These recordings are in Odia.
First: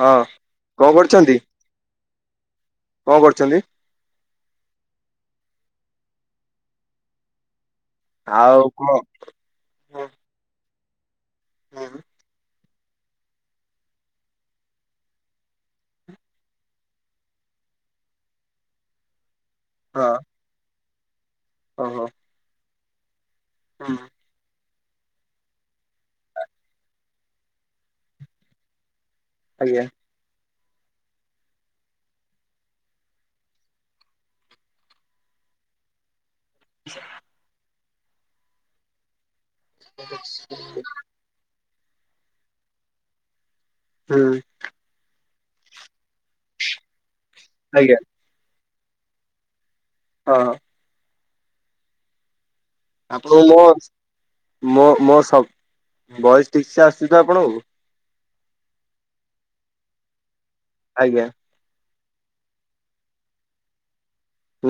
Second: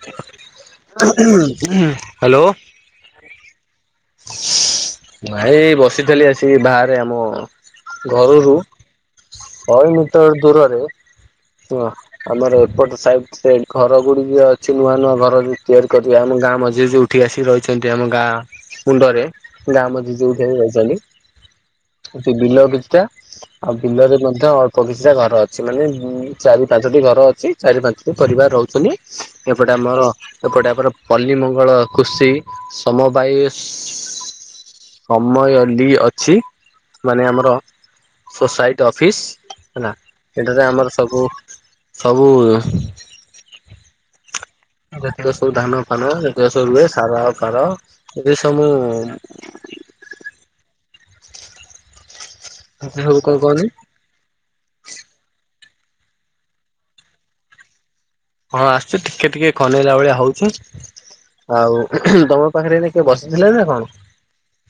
ହଁ କଣ ହୁଁ କରୁଛନ୍ତି ହୁଁ ହୁଁ ହାଲୋ। କଣ କରୁଛନ୍ତି? ନାଇ ଏଇ ବସିଥିଲି ଆସି ବାହାରେ ଆମ ଘରୁରୁ ଆଉ କଣ ଶହେ ମି ହୁଁ ଟର ଦୂରରେ [unintelligible] ହୁଁ ଆମର ଏପଟ ସାଇଟ୍ [unintelligible] ଘରଗୁଡିକ ଅଛି। ନୂଆ ନୂଆ ଘର ବି ତିଆରି କରି ଆମ ଗାଁ ମଝିରୁ ଉଠି ଆିସି ରହିଛନ୍ତି। ଆମ ଗାଁ ମୁଣ୍ଡରେ। ଗାଁ ହଁ ମଝି ଯୋଉଠି ଆସି ରହୁଛନ୍ତି। ଓହୋ। ସେ ବିଲ କିଛିଟା। ଆଉ ହୁଁ ବିଲରେ ମଧ୍ୟ ଅଳ୍ ପ କିିଛିଟା ଘର ଅଛି। ମାନେ ଉଁ ଚାରି ପାଞ୍ଚଟି ଘର ଅଛି। ଚାରି ପାଞ୍ଚଟି ପରିବାର ରହୁଛନ୍ତି। ଏପଟେ ଆଜ୍ଞା ଆମର ଏପଟେ ଆମର ପଲ୍ଲୀ ମଙ୍ଗଳ ଖୁସିି ସମବାୟି ସମୟଲି ଅଛି। ମାନେ ଆମର ସୋସାଇଟି ଅଫିସ୍। ହେଲା ସେଠାରେ ଆମର ସବୁ ସବୁ ହୁଁ। ଯେତିକ ସବୁ ଧାନ ଫାନ ଯେତିକ ସବୁ ରୁହେ ସାର ଆଉ ଫାର। ଆଜ୍ଞା ଏଠି ସବୁ ଉଁ ହଁ। ସବୁ କଣ ଆପଣଙ୍କୁ ମୋ କହନି ସ୍ ମୋ-ମୋ ସ ଭଏସ୍ ଠିକ୍ ସେ ଆସୁଛି ତ ଆପଣଙ୍କୁ? ହଁ ଆସୁଛି। ଟିକେ ଟିକେ ଖନେଇଲା ଭଳିଆ ହଉଛି। ଆଜ୍ଞା। ଆଉ ତମ ପାଖେରେ ଏଇନା କିଏ ବସିଥିଲେ ନା କଣ?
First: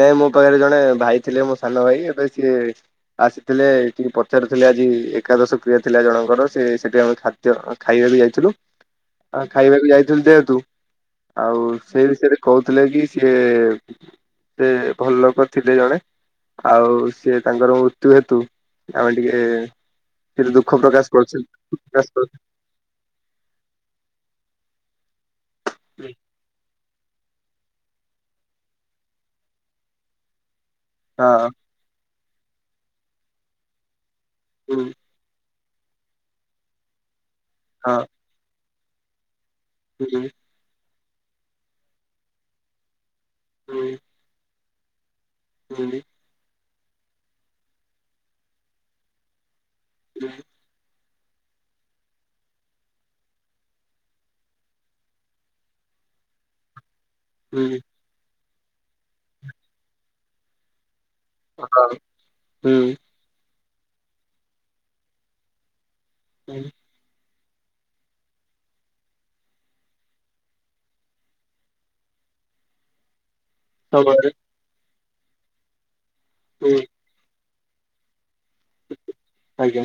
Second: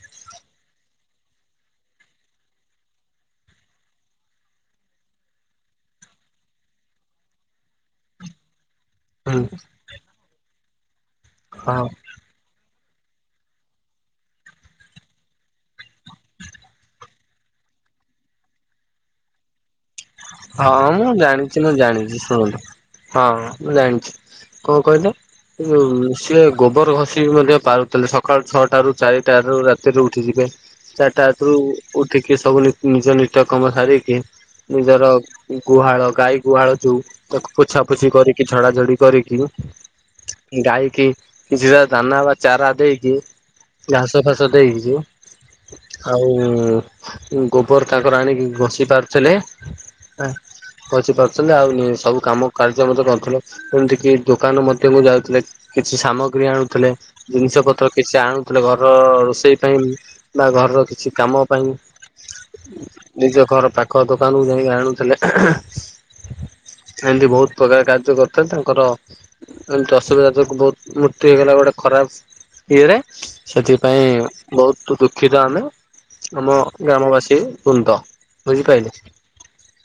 ନାଇଁ ମୋ ପାଖେରେ ଜଣେ ଭାଇ ଥିଲେ ମୋ ସାନ ଭାଇ ଏବେ ସିଏ ଆସିଥିଲେ ଟିକେ ପଚାରୁ ଥିଲେ ଆଜି ଏକାଦଶ କ୍ରିୟା ଥିଲା ଜଣଙ୍କର ସେ ସେଇଠି ଆମେ ଖା ଦ୍ୟ ଖାଇବାକୁ ଯାଇଥିଲୁ। ହୁଁ ଆ ଖାଇବାକୁ ଯାଇଥିଲୁ ଯେହେତୁ ଆଉ ହଁ ସେଇ ବିଷୟରେ କହୁଥିଲେ କି ସିଏ ସେ ଭଲ ଲୋକ ଥିଲେ ଜଣେ। ଆଉ ସେ ତାଙ୍କର ମୃତ୍ୟୁ ହେତୁ ଆମେ ଟିକେ ଟିକେ ଦୁଃଖ ହଁ ମୁଁ ପ୍ରକାଶ କରୁଛୁ। ଜାଣିଛି ମୁଁ ପ୍ରକାଶ ଜାଣିଛି କରୁଛୁ ଶୁଣନ୍ତୁ। ହଁ ମୁଁ ଜାଣିଛି। କଣ କହିଲ ଯୋଉଁ ସିଏ ଗୋବର ଘଷି ମଧ୍ୟ ପାରୁ ଥିଲେ ସକାଳୁ ଛଅଟାରୁ ଚାରିଟାରୁ ରାତିରୁ ଉଠି ଯିବେ। ଚାରିଟା ହଁ ରାତିରୁ ଉଠିକି ସବୁ ନି-ନିଜ ନିତ୍ୟ କର୍ମ ସାରିକି ହୁଁ ନିଜର ଉଁ ଗୁହାଳ ଗାଈ ଗୁହାଳ ଯୋଉ ତାକୁ ହଁ ପୋଛାପୋଛି କରି କି ଝଡାଝଡି କରିକି ହୁଁ। ଗାଈ କିି କିଛିଟା ଦାନା ବା ଚାରା ଦେଇକି, ହୁଁ ଘାସ ଫାସ ଦେଇକି ହ [inaudible] ଆଉଁ ଗୋବର ତାଙ୍କର ଆଣିକି ଘଷି ପାରୁଥିଲେ। ଆଁ ପସିି ପାରୁଥୁଲେ ଆଉ ନି ସବୁ କାମ କାର୍ଯ୍ୟ ମଧ୍ୟ କରୁଥିଲେ ଏମିତି କିି ଦୋକାନ ମଧ୍ୟ କୁ ଯାଉଥୁଲେ। କିଛି ସାମଗ୍ରୀ ଆଣୁଥୁଲେ। ଜିନିଷ ହୁଁ ପତ୍ର କିଛି ଆଣୁଥୁଲେ ଘରର ରୋଷେଇ ପାଇଁ ବା ଘରର କିଛି କାମ ପାଇଁ ହଁ ହୁଁ ନିଜ ଘର ପାଖ ଦୋକାନକୁୁ ଯାଇକି ଆଣୁଥୁଲେ। [unintelligible] ଏମିତି ବୋହୁତ ପ୍ରକାର କାର୍ଯ୍ୟ କରିଥାଏ ତାଙ୍କର ଏମିତି ଅସୁବିଧା ଯୋଗୁ ବୋହୁତ [unintelligible] ହେଇଗଲା ଗୋଟେ ଖରାପ ଇଏରେ ସେଥିପାଇଁ ସମୟରେ ବୋହୁତୁ ଦୁଃଖିତ ଆମେ। ଆମ ହୁଁ ଗ୍ରାମବାସୀ ବୃନ୍ଦ ବୁଝିପାଇଲେ। ଆଜ୍ଞା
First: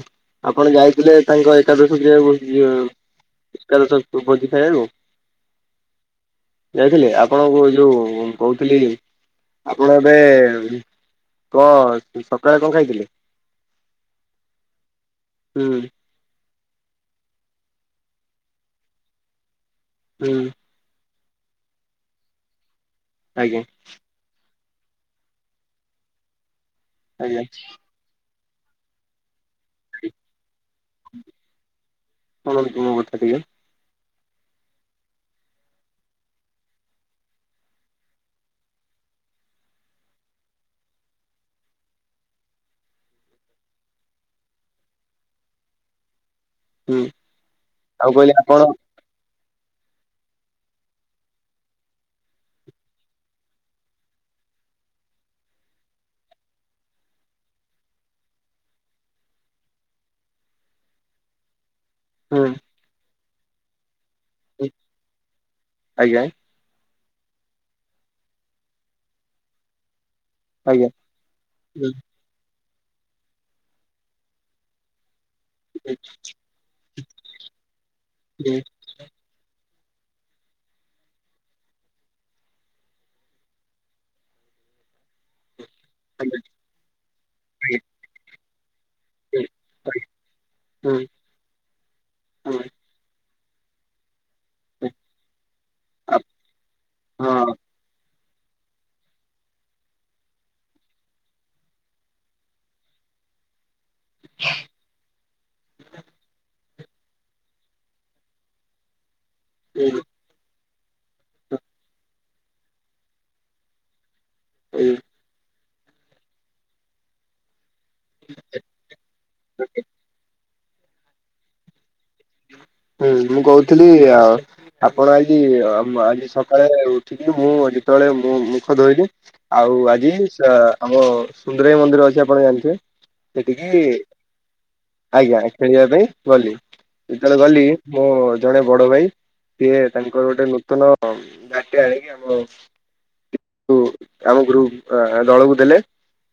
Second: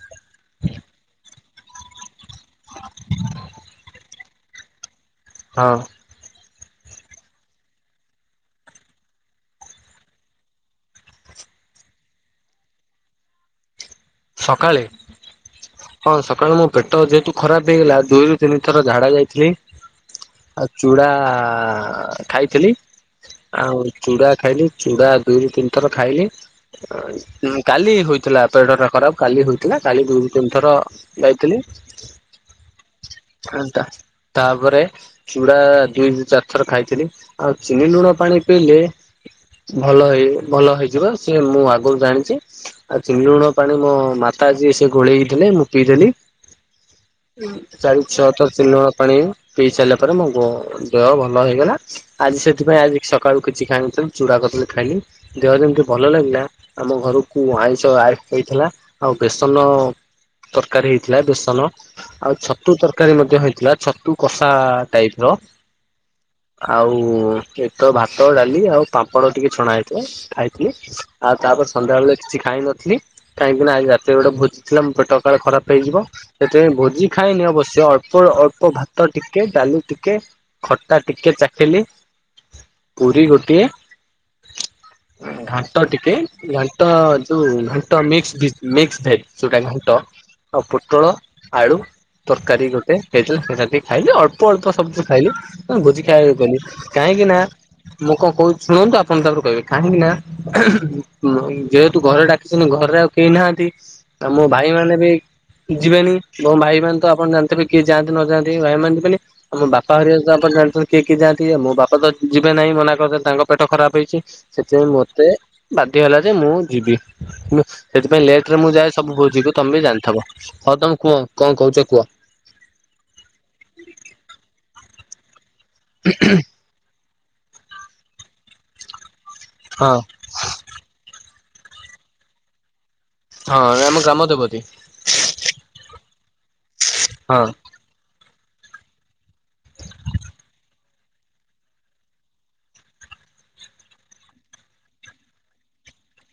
ଆପଣ ଯାଇଥିଲେ ତାଙ୍କ ଏକାଦଶ କ୍ରିୟାକୁ [unintelligible] ଏକାଦଶ କୁ ଭୋଜି ଖାଇବାକୁ। ହଁ। ଯାଇଥିଲେ ଆପଣଙ୍କୁ ଯୋଉ ଉଁ କୋହୁଥିଲି। ଆପଣ ଏବେ କଁ ସକାଳେ କଁ ଖାଇଥିଲେ। ସକାଳେ ହୁଁ। ହଁ ସକାଳୁ ମୋ ପେଟ ଯେହେତୁ ଖରାପ ହେଇଗଲା ଦୁଇ ରୁ ତିନି ଥର ଝାଡା ଯାଇଥିଲି। ହୁଁ। ଆଉ ଚୁଡ଼ା ଆ ଖାଇଥିଲି ଆଜ୍ଞା ଆଉ ଚୁଡ଼ା ଖାଇଲି ଚୁଡା ଦୁଇରୁ ତିନି ଥର ଖାଇଲି ଅଁ ଆଜ୍ଞା ଉଁ କାଲି ହୋଇଥିଲା [unintelligible] ଖରାପ କାଲି ହୋଇଥିଲା କାଲି ଦୁଇରୁ ତିନ ଥର ଯାଇଥିଲି ଶୁଣନ୍ତୁ ମୋ କଥା ଟିକେ ଝାଡ଼ା ତାପରେ ଚୁଡା ଦୁଇରୁ ଚାରି ଥର ଖାଇଥିଲି ଆଉ ଚିନି ଲୁଣ ପାଣି ପିଇଲେ ଭଲ ହେଇ ଭଲ ହେଇଯିବ ସିଏ ମୁଁ ଆଗରୁ ଜାଣିଚି ଆଉ ଚିନି ଲୁଣ ପାଣି ମୋ ମାତା ଯିଏ ସିଏ ଗୋଳେଇ କି ଦେଲେ ମୁଁ ପିଇଦେଲି। ହୁଁ ଉଁ ଚାରି ଆଉ କହିଲେ ଛଅଥର ଆପଣ ଚିନି [unintelligible] ପାଣି ପିଇସାଇଲା ପରେ ମୋ [unintelligible] ଦେହ ଭଲ ହେଇଗଲା। ଆଜି ସେଥିପାଇଁ ଆଜି ସଖାଳୁ କିଛି ଖାଇନଥିଲି ଚୁଡ଼ା କଦଳୀ ଖାଇଲି। ଦେହ ଯେମିତି ଭଲ ଲାଗିଲା ଆମ ଘରୁକୁ ଆଇଁଷ ଆଇ ହେଇଥେଲା ଆଉ ବେସନ ତରକାରୀ ହେଇଥିଲା ବେସନ ଆଉ ହୁଁ ଛତୁ ତର କାରୀ ମଧ୍ୟ ହେଇଥିଲା ଛତୁ କଷା ଟାଇପ ର। ଆଜ୍ଞା ଆଉ ଏତ ଭାତ ଡାଲି ଆଉ ପାମ୍ପଡ଼ ଟିକେ ଛଣା ହେଇଥିଲା ଖାଇ ଆଜ୍ଞା। ଥିଲି ଆଉ ତାପରେ ହୁଁ ସନ୍ଧ୍ୟା [unintelligible] କିଛି ଖାଇ ନଥିଲି। କାହିଁକିନା ଆଜି ରାତିରେ ଗୋଟେ ଭୋଜିିଥିଲା ମୋ ପେଟ କାଳେ ଖରାପ ହୁଁ, ହେଇଯିବ ସେଥିପାଇଁ ଭୋଜି ଖାଇନି ଅବଶ୍ୟ ଅଳ୍ପ ହୁଁ, ଅଳ୍ପ ଭା ତ ଟିକେ ଡାଲ ଟିକେ ଖଟା ଟିକେ ଚାଟିଲି। ପୁରୀ ଗୋଟିଏ ଘାନ ଣ୍ଟ ଟିକେ ଆଜ୍ଞା, ଘାଣ୍ଟ ଯୋଉ ଆଜ୍ଞା, ଘାଣ୍ଟ ମିକ୍ସ ଭିଜ୍ ମିକ୍ସ ଭେ ହୁଁ, [unintelligible] ଘାଣ୍ଟ ଆଉ ହୁଁ, ପୋଟୋଳୋ ଆଳୁ ତରକାରୀ ହୁଁ, ଗୋଟେ ହେଇଥିଲା [unintelligible] ଏତିକି ଖାଇଲି ଅଳ୍ ଳ୍ପ ଅଳ୍ପ ସବୁ [unintelligible] ଖାଇଲି ଭୋଜି ଆ- ଖାଇବା କୁ ଗଲି କାହିଁକି ନା ହଁ, ମୁଁ କଁ କୋହୁଚି ଶୁଣନ୍ତୁ ଆପଣ ତାପରେ କହିବେ କାହିଁକି ନା ଉଁ ଯେହେତୁ ଘରେ ଡାକି [unintelligible] ଘରେ ଆଉ କେହି ନାହାନ୍ତି ଆଉ ମୋ ଭାଇ ମାନେ ବି ଯିବେନି ମୋ ଭାଇ ମାନ ତ ଆପଣ ଜାଣିଥିବେ କିଏ ଯାଆନ୍ତି ନ ଯାନ୍ତି ଭାଇ ମାନେ ଯିବେନି ଆଉ ମୋ ବାପା ହୁଁ, ହାରିଆ ତ ଆପଣ ଜାଣିଚନ୍ତି। କିଏ କିଏ ଯାଆନ୍ତି ଆଉ ମୋ ବାପା ତ ଯିବେ ନାହିଁ ମନା କରିଦେଲେ ତାଙ୍କ ପେଟ ଖରାପ ହେଇଛି ସେଥିପାଇଁ ହୁଁ, ମତେ ବାଧ୍ୟ ହେଲା ଯେ ମୁଁ ଯିବି ମୁଁ ସେଥିପାଇଁ ଲେଟରେ ମୁଁ ଯାଏ ସବୁ ଭୋଜି କୁ ତମେ ବି ଜାଣିଥବ। ହଉ ତମେ କୁହ କଁ କୋହୁଚ କୁଅ? ହୁଁ ମୁଁ କୋହୁଥିଲି ଆ ଆପଣ ଆଜି ଆ ମା ଆଜି ସଖାଳେ ଉ ଠିକି ମୁଁ ଯେତୋବୋଳେ ମୁଁ ମୁଖ ଧୋଇଲି ଆଉ ହଁ ଆଜି ସା ଆମ [unintelligible] ମନ୍ଦିର ଅଛି ଆପଣ ଜାଣିଥିବେ ହଁ ସେଠିକି ଆମ ଗ୍ରାମ ଦେବତୀ ଆଜ୍ଞା ଖେଳିବା ପାଇଁ ଗଲି ଯେତେବେଳେ ହଁ ଗଲି ମୋ ଜଣେ ବଡ ଭାଇ ସିଏ ତାଙ୍କର ଗୋଟେ ନୂତନ ଗାଟେ ଆଣିକି ଆମ କିନ୍ତୁ ଆମ ଗ୍ରୁପ ଦଳକୁ ଦେଲେ।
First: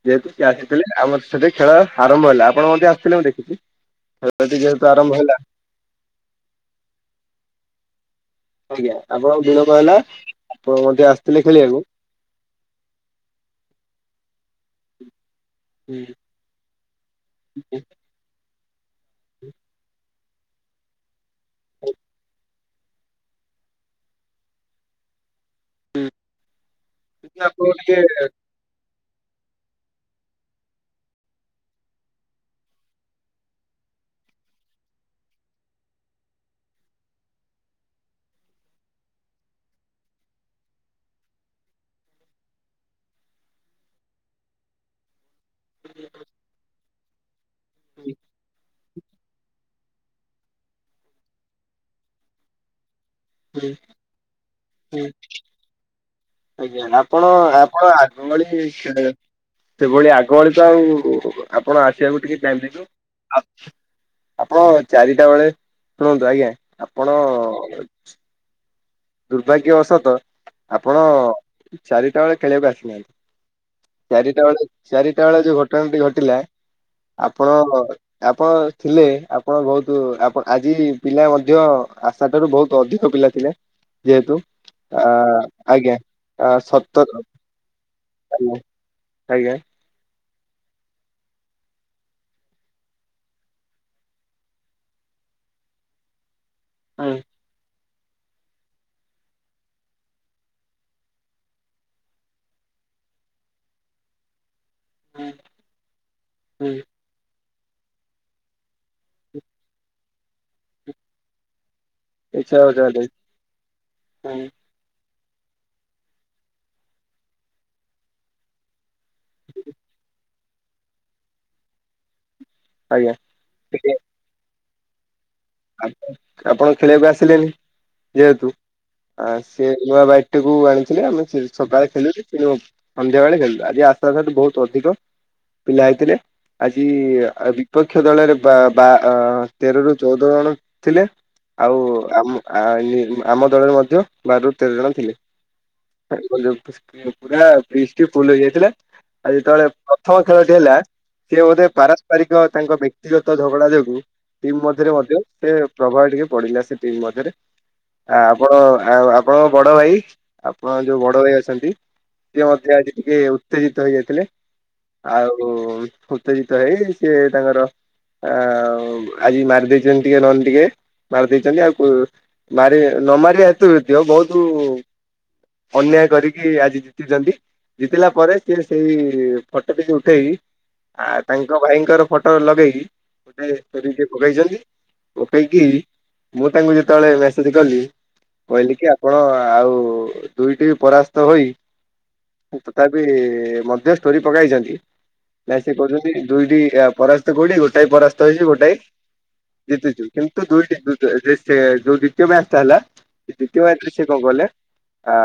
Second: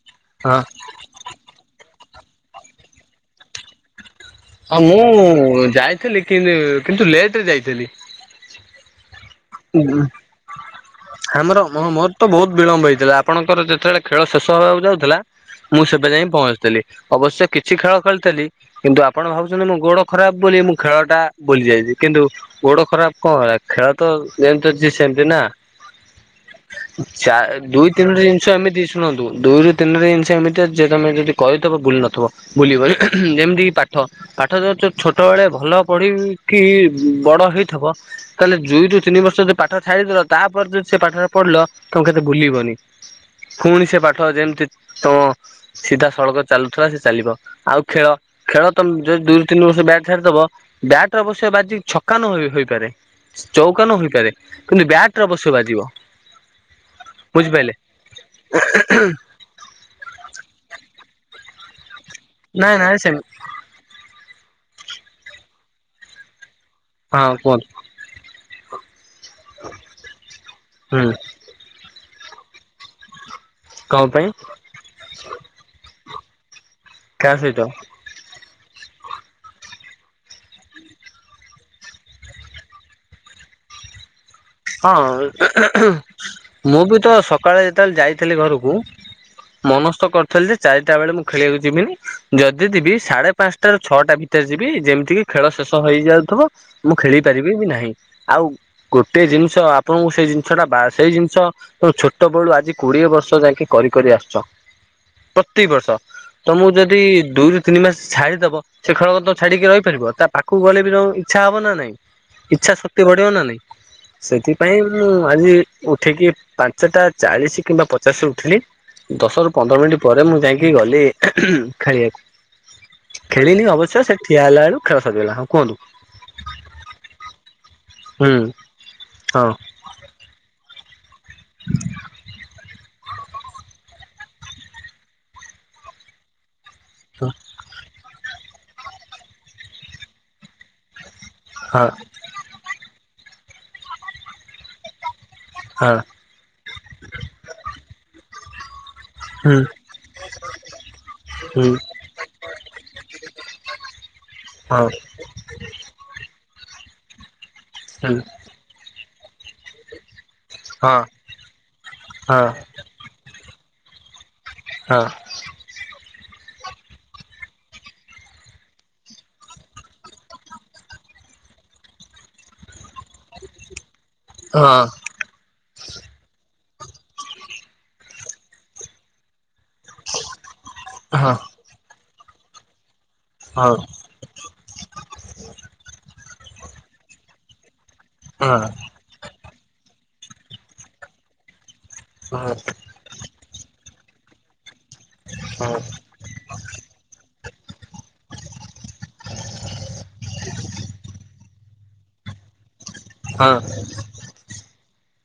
ଯେହେତୁ କି ହଁ। ଆସିଥିଲେ ଆମର ସେଠି ଖେଳ ଆରମ୍ଭ ହେଲା। ଆପଣ ମଧ୍ୟ ଆସିଥିଲେ ମୁଁ ଦେଖିଚି। ହଁ ମୁଁ ଯାଇଥିଲି କିନ କିନ୍ତୁ ଲେଟ୍ ରେ ଯାଇଥିଲି। ଆଜ୍ଞା ଆପଣ ଆଉ ଦିନ କଣ ହେଲା ଆପଣ ମଧ୍ୟ ଆସିଥିଲେ ଆମର ଖେଳିଆକୁ। ମୋର ତ ବହୁତ ବିଳମ୍ବ ହେଇଥିଲା। ଆପଣଙ୍କର ଯେତେବେଳେ ଖେଳ ଶେଷ ହବାକୁ ଯାଉଥିଲା ମୁଁ ସେବେ ଯାଇଁ ପହଞ୍ଚିଥିଲି। ଅବଶ୍ୟ କିଛି ଖେଳ ଖେଳିଥିଲି। କିନ୍ତୁ ଆପଣ ଭାବୁଛନ୍ତି ମୋ ଗୋଡ ଖରାପ ବୋଲି ମୁଁ ଖେଳଟା ବୁଲି ଯାଇଛି କିନ୍ତୁ ଗୋଡ ଖରାପ କଣ ହେଲା ଖେଳ ତ ଯେମିତି ଅଛି ସେମିତି ନା। ଚା ଆପଣ ଦୁଇ ଟିକେ ତିନି ଦିନ୍। ଛୁଆ ଏମିତି ଶୁଣନ୍ତୁ ଦୁଇରୁ ତିନିଟି ଜିନିଷ ଏମିତି ଅଛି ଯେ ତମେ ଯଦି କହିଥିବ ବୁଲି ନଥିବ। ଭୁଲିବନ ଯେମିତି କି ପାଠ। ପାଠ ଯ ଚୋ ଛୋଟ ବେଳେ ଭଲ ପଢିକି ବଡ ହେଇଥିବ। ତାହାଲେ ଦୁଇ ରୁ ତିନ ବର୍ ଯଦି ପାଠ ଛାଡିଦେଲ ତାପରେ ଯଦି ସେ ପାଠରେ ପଢିଲ ତମକୁ କେତେ ଭୁଲିବନି। ପୁଣି ସେ ପାଠ ଯେମିତି ତମ ସିଧା ସଳକ ଚାଲୁଥିଲା ସେ ଚାଲିବ ଆଉ ଖେଳ ଖେଳ ତମ ଯୋଉ ଦୁ ତିନ ବର୍ଷ ବ୍ୟାଟ୍ ଧରିଦବ ବ୍ୟାଟ୍ ଅବଶ୍ୟ ବାଜି ଛକାନୁ ହୋଇପାରେ ଚୌକାନୁ ହୋଇପାରେ। କିନ୍ତୁ ବ୍ୟାଟ୍ ରେଅବଶ୍ୟ ବାଯିବ। ଆଜ୍ଞା ଆପଣ ଆପଣ ଆଗ ଗଳି ସେଭଳି ଆଗ ଗଳି ତ ଆଉ ଆପଣ ଆସିବାକୁ ଟିକେ ଟାଇମ୍ ନାଇଁ ଦେବେ ନାଇଁ ସେମିତି ଆ ଆପଣ ଚାରିଟା ବେଳେ ଶୁଣନ୍ତୁ ଆଜ୍ଞା ଆପଣ ହଁ କୁହନ୍ତୁ ଦୁର୍ଭାଗ୍ୟବଶତ ଆପଣ ହୁଁ ଚାରିଟା ବେଳେ ଖେଳିବାକୁ ଆସିନାହାନ୍ତି। କଣ ପାଇଁ ଚାରିଟା ବେଳେ ଚାରିଟା ବେଳେ ଯୋଉ ଘଟଣାଟି ଘଟିଲା। କାହା ଆପଣ ସହିତ ଆପଣ ଥିଲେ ଆପଣ ବହୁତ ଆପଣ ଆଜି ପିଲା ମଧ୍ୟ ଆ ସେଠାରୁ ବହୁତ ଅଧିକ ପିଲା ଥିଲେ ଯେହେତୁ। ଆ ହଁ ଆଜ୍ଞା ଆ ମୁଁ ବି ସତର ତ ସ ସକାଳେ ଯେତେବେଳେ ଯାଇଥିଲି ଆଜ୍ଞା ଘରକୁ ଆଜ୍ଞା। ମନସ୍ତ ଥିଲି ଯେ ଚାରଟା ବେଳେ ମୁଁ ଖେଳିବାକୁ ଯିବିନି ଯଦିଥିବି ସାଢେ ପାଞ୍ଚଟାରୁ ଛଅଟା ଭି ଭିତରେ ଯିବି ଯେମିତି କି ଖେଳ ଶେଷ ହେଇଯାଉଥିବ ମୁଁ ହୁଁ ଖେଳି ପାରିବି ବି ନାହିଁ। ଆଉ ଗୋଟେ ଜିନିଷ ଆପଣଙ୍କୁ ସେଇ ଜିନିଷଟା ବା ସେଇ ଜିନିଷ। ତେଣୁ ଛୋଟ ବେଳୁ ଆଜି କୋଡିଏ ବର୍ଷ ଯାଇକି କରିରି ଆସିଛ। ପ୍ରତିିବର୍ଷ ତ ମୁଁ ହୁଁ ଯଦି ଦୁଇରୁ ତିନି ମାସ ଛାଡିଦବ ସେ ଖେଳ କ ତୁ ଛାଡିକି ରହିପାରିବ ତା ପାଖକୁ ଗଲେ ବି ଇଚ୍ଛା ହବ ନା ନାଇଁ। ଇଚ୍ଛା ହଉଚି ହେଲେ ଶକ୍ତି ବଢିବ ନା ନାଇଁ। ହୁଁ ସେଥିପାଇଁ ମୁଁ ଆଜି ଉଠେଇକି ପାଞ୍ଚଟା ଚାଳିଶ କିମ୍ବା ପଚାଶ ଉଠିଲି। ଦଶ ରୁ ପନ୍ଦର ମିନିଟ୍ ପରେ ମୁଁ ଯାଇକି ଗଲି ଖାଇବାକୁ। ଆଜ୍ଞା ଖେଳିଲି ଟିକେ ଅବଶ୍ୟ ସେ ଠିଆ ହେଲା ବଳୁ ଖେଳ ସରିଗଲା। ହଁ କୁହନ୍ତୁ? ଆପଣ ଖେଳିବାକୁ ଆସିଲେନି ହୁଁ ଯେହେତୁ ଆ ହଁ ସିଏ ନୂଆ ବାଇକ୍ ଟା କୁୁ ଆଣିଥିଲେ ଆମେ ସକାଳେ ଖେଳୁ ସନ୍ଧ୍ୟା ବେଳେ ଖେଳୁ ଆଜି ଆ ତା ସେଠୁ ବହୁତ ଅଧିକ ପିଲା ହେଇଥିଲେ ଆଜି ବିପକ୍ଷ ଦଳରେ ବା ବା ତେରରୁ ଚୋଉଦ ଜଣ ଥିଲେ ଆଉ ହଁ ଆମ ଆଇଲି ଆମ ଦଳରେ ମଧ୍ୟ ବାରରୁ ତେର ଜଣ ଥିଲେ। ହଁ। ଆଜି [unintelligible] ପୁରା ଫିଷ୍ଟି ହେଇଯାଇଥିଲା ଆଉ ହୁଁ ଯେତେବେଳେ ପ୍ରଥମ ଖେଳଟି ହେଲା। ସେ ବୋଧେ ହୁଁ ପାରସ୍ପରିକ ତାଙ୍କ ବ୍ୟକ୍ତିଗତ ଝଗଡା ଯୋଗୁ ଟିମ୍ ହଁ ମଧ୍ୟରେ ମଧ୍ୟ ସେ ପ୍ରଭାବ ଟିକେ ପଡିଲା ସେ ଟିମ୍ ମଧ୍ୟରେ ହୁଁ ଆ ଆପଣ ଆଉ ଆ ହଁ ବଡ଼ ଭାଇ ଆପଣଙ୍କ ହଁ ଯୋଉ ବଡ଼ ଭାଇ ଅଛନ୍ତି ସିଏ ମଧ୍ୟ ଆଜି ଟିକେ ଉ ଉତ୍ତେଜିତ ହେଇଯାଇଥିଲେ ହଁ ହଁ ଆଉ ଯୋ ଉତ୍ତେଜିତ ହେଇ ସିଏ ତାଙ୍କର ଆ ଆଜି ମାରିଦେଇ ଯେମ ଟିକେ ନହେଲେ ଟିକେ ମାରି ଦେଇଛନ୍ତି ଆଉ ମାରି ନ ମାରିବା ଏତୁ ଏ ଦିବ ବହୁତ ହଁ ଅନ୍ୟାୟ କରିକି ଆଜି ଜିତିଛନ୍ତି, ଜିତିଲା ପରେ ସିଏ ସେଇ ଫଟୋ ବି ଉଠେଇ ଆ ହଁ ହଁ ତାଙ୍କ ଭାଇଙ୍କର ଫଟୋ ଲଗେଇ ଗୋଟେ କରି ପକେଇଛନ୍ତି, ପକେଇକି ମୁଁ ତାଙ୍କୁ ଯେତେବେଳେ ମେସେଜ କଲି କହିଲି କି ଆପଣ ଆଉ ଦୁଇଟି ବି ପରାସ୍ତ ହୋଇ ହଁ ହଁ ହଁ ତଥାପି ମଧ୍ୟ ଷ୍ଟୋରି ପକାଇଛନ୍ତି, ନା ସେ ହଁ କହୁଛନ୍ତି ଦୁଇଟି ପରା କୋଉଠି ଗୋଟାଏ ପରାସ୍ତ ହେଇଛି ଗୋଟଏ। ଜିତୁଛୁ କିନ୍ତୁ ଦୁଇଟି ସେ ଯୋଉ ଦ୍ୱିତୀୟ ମ୍ୟାଚ ଟା ହେଲା ଦ୍ଵିତୀୟ ମ୍ୟାଚରେ ସେ କଣ କଲେ ଆ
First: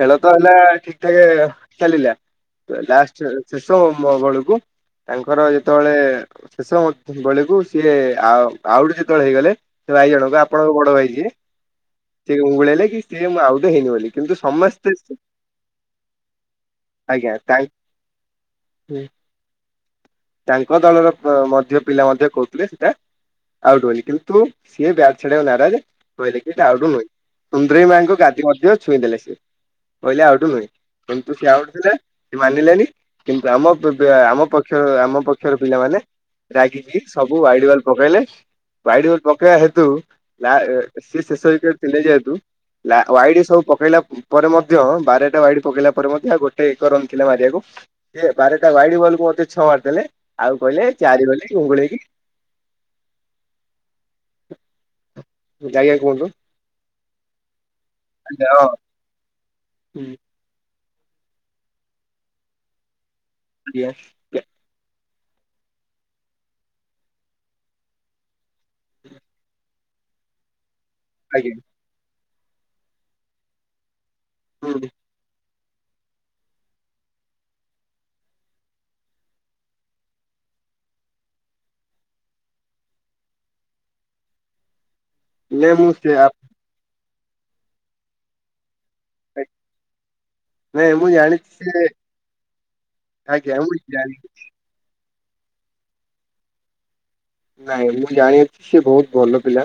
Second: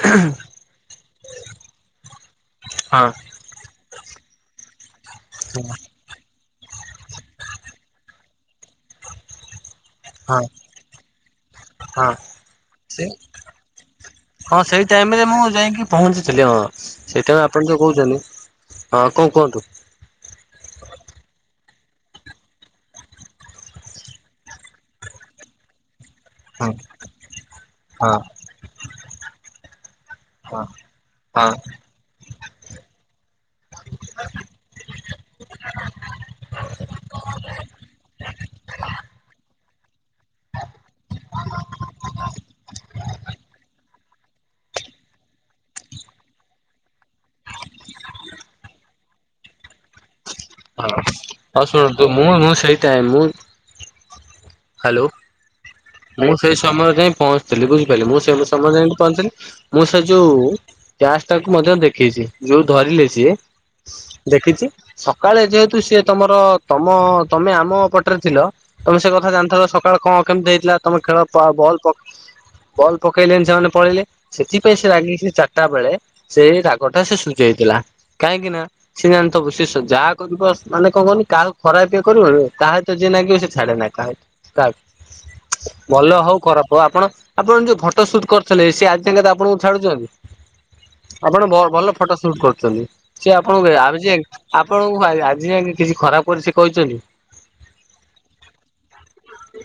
ଖେଳ ତ ହେଲା ଠିକ ଠାକେ ଚାଲିଲା ହଁ ଲାଷ୍ଟ ଶିଷୋମ ବେଳକୁ ତାଙ୍କର ଯେତେବେଳେ ଶେଷ ବେଳକୁ ସିଏ ଆ ଆଉଟ ଯେତେବେଳେ ହେଇଗଲେ ସେ ଭାଇ ଜଣକ ହଁ ଆପଣଙ୍କ ବଡ ଭାଇ ଯିଏ ହଁ ସେ ଗୁଳେଇଲେ କି ସେ ସିଏ ମୁଁ ଆଉଟ ହେଇନି ବୋଲି କିନ୍ତୁ ହଁ ସେଇ ସମସ୍ତେ ଟାଇମରେ ମୁଁ ଯାଇକି ପହଞ୍ଚିଥିଲି ହଁ। ଆଜ୍ଞା ସେଇଥିପାଇଁ ଆପଣ ଯୋଉ କହୁଛନ୍ତି ହଁ କଣ କୁହନ୍ତୁ? ତାଙ୍କ ଦଳର ପ ମଧ୍ୟ ପିଲା ମଧ୍ୟ କହୁଥିଲେ ସେଟା ଆଉଟ୍ ବୋଲି କିନ୍ତୁ ସିଏ ବ୍ୟାଟ୍ ଛାଡିଆକୁ ନାରାଜ। କହିଲେ କି ଏଟା ହଁ ଆଉଟ ନୁହେଁ, ସୁନ୍ଦରେଇ ମାଙ୍କ ହଁ ଗାଦି ମଧ୍ୟ ଛୁଇଁ ଦେଲେ ସିଏ। କହିଲେ ଆଉଟୁ ହଁ ନୁହେଁ କିନ୍ତୁ ହଁ ସିଏ ଆଉଟ ଥିଲେ କି ମାନିଲେନି କିନ୍ତୁ ଆମ ପପ ଆମ ପଖ ତ ଆମ ପକ୍ଷର ପିଲାମାନେ ରାଗିକି ସବୁ ୱାଇଡ ୱାଲ ପକାଇଲେ। ୱାଇଡ଼ ବଲ ପକେଇ ଵା ହେତୁ ତା ଏ ସେ ଶେଷ ଉଇକେଟ ଥିଲେ ଯହେତୁ ଲା ୱାଇଡି ସବୁ ପକେଇଲା ପରେ ମଧ୍ୟ ବାରେଟା ୱାଇଡି ପକେଇଲା ପରେ ମଧ୍ୟ ଆଉ ଗୋଟେ ଏକ ରନ୍ ଥିଲା ମାରିବାକୁ। ସିଏ ବାରେଟା ୱାଇଡି ବଲ୍ କୁ ମତେ ଛଅ ମାରିଦେଲେ ଆଉ କହିଲେ ଚାରି ବୋଲି। ହଁ ଗୁଙ୍ଗୁଳେଇକି ଶୁଣନ୍ତୁ ମୁଁ ମୁଁ ସେଇଟା ହିଁ ମୁଁ ହ୍ୟାଲୋ। ଯାଇ ଆଉ କ ମୁଁ ସେଇ ସମୟରେ ଯାଇ ପହଞ୍ଚିଥିଲି ବୁଝିପାଇଲେ, ମୁଁ ସେ ସମୟରେ ଯାଇ ପହଞ୍ଚିଲି ମୁଁ ସେ ହଁ ଯୋଉ କ୍ୟାଚ ଟାକୁ ମଧ୍ୟ ଦେଖିଚି, ଯୋଉ ଧରିଲେ ସିଏ ଗ୍ୟାସ୍ ଦେଖିଚି ସକାଳେ ଯେହେତୁ ସିଏ ତମର ତମ ତମେ ଆମ ପଟେରେ ଥିଲ। ତମେ ସେ କଥା ଜାଣିଥେଲ ସକାଳେ କଣ କେମତି ହେଇଥିଲା ତମେ ଖେଳ ପା ଆଜ୍ଞା ବଲ ପ ବଲ୍ ପକେଇଲେନି ସେମାନେ ପଳେଇଲେ ସେଥିପାଇଁ ସେ ହୁଁ ରାଗି କି ଚା ରଟା ବେଳେ ସେଇ ରାଗଟା ସେ ସୁଜେଇଥିଲା। କାହିଁକି ନା ସିଏ ଜାଣି ଥବୁ ସିଏ ସେ ଯାହା କରିବ ସ ମାନେ କଁ କହନୁ କାହାକୁ ଖରାପ ଇଏ କରିବନି ତା ସହିତ ଯିଏ ନାଗିବ ସେ ଛାଡେ ନା କାହାକୁ। କାହାକୁ ନାଇଁ ମୁଁ ସେ ଭଲ ଆ ହଉ ଖରାପ ହଉ ଆପଣ ଆପଣ ଯୋଉ ଫଟୋ ସୁଟ୍ କରି ରୁଥିଲେ ସେ ଆଜି ଯାଙ୍କେ ଆପଣଙ୍କୁ ଛାଡୁଚନ୍ତି। ନାଇଁ ମୁଁ ଆପଣ ଜାଣିଛି ବ ସେ ଭଲ ଫଟୋ ସୁଟ କରୁଚନ୍ତି ସିଏ ଆଜ୍ଞା ଆପଣଙ୍କୁ ମୁଁ ଏ ଆର ଜାଣି ଯିଏ ଆ ଆପଣଙ୍କୁ ଆ ଆ ଆଜି ଯାଙ୍କେ କିଛି ଖରାପ କରି ସେ କହିଚନ୍ତି? ନାଇଁ ମୁଁ ଜାଣିଅଛି ସେ ବହୁତ ଭଲ ପିଲା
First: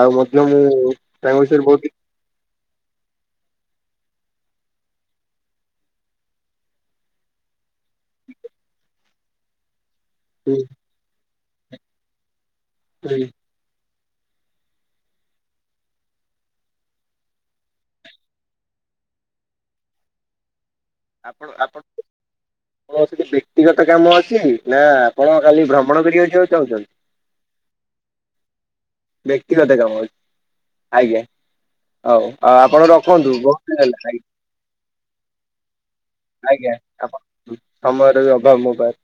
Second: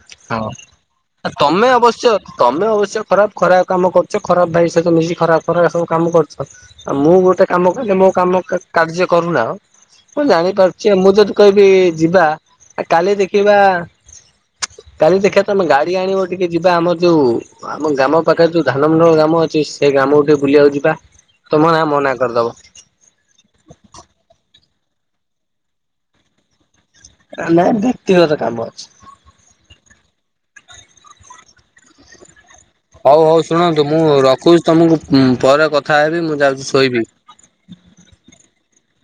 ଆଉ ହଁ। ମଧ୍ୟ ମୁଁ ତାଙ୍କ ତମେ ବିଷୟରେ ବହୁତ କି ଅବଶ୍ୟ ତମେ ଅବଶ୍ୟ ଖରାପ ଖରାପ କାମ କରୁଚ ଖରାପ ଭାଇ ସହିତ ମିଶି ଖରାପ ଖରାପ ଏରା ସବୁ କାମ କରୁଚ। ଆଉ ମୁଁ ଗୋଟେ କାମ କଲେ ମୋ କାମ କା କାର୍ଯ୍ୟ କରୁନାହଁ। ମୁଁ ହୁଁ ଜାଣିପାରୁଚି ମୁଁ ଯଦି କହିବି ଯିବା ଏ କାଲି ହୁଁ ଦେଖିବା। କାଲି ଦେଖିଆ ତମେ ଗାଡି ଆଣିବ ଟିକେ ଯିବା ଆମର ଯୋଉ ଆମ ଗ୍ରାମ ପାଖରେ ଯୋଉ ଧାନମୁଣ୍ଡଳ ଗ୍ରାମ ଅଛି ସେଇ ଗ୍ରାମ କୁ ଟିକେ ବୁଲିବାକୁ ଯିବା। ଆପଣ ତମ ନା ଆପଣ ମନା କରିଦବ ଉଁ ହଁ ସେଠି ବ୍ୟକ୍ତିଗତ କାମ ଅଛି ନା ଆପଣ ଖାଲି ଭ୍ରମଣ କରିବାକୁ ଯିବାକୁ ଚାହୁଁଛନ୍ତି। ନା ନା ବ୍ୟକ୍ତିଗତ କାମ ଅଛି। ବ୍ୟକ୍ତିଗତ କାମ ଅଛି, ଆଜ୍ଞା। ଆଉ ଆଉ ଆପଣ ହଉ ରଖନ୍ତୁ ହଉ ବହୁତ ଶୁଣନ୍ତୁ ମୁଁ ଦିନ ହେଲା, ରଖୁଛି ତମକୁ ପରେ କଥା ହେବି ମୁଁ ଯାଉଛି ଆଜ୍ଞା ଆଜ୍ଞା ଶୋଇବି। ଆପଣ ହୁଁ ସମୟର ବି ଅଭାବ ମୋ ପାଖରେ।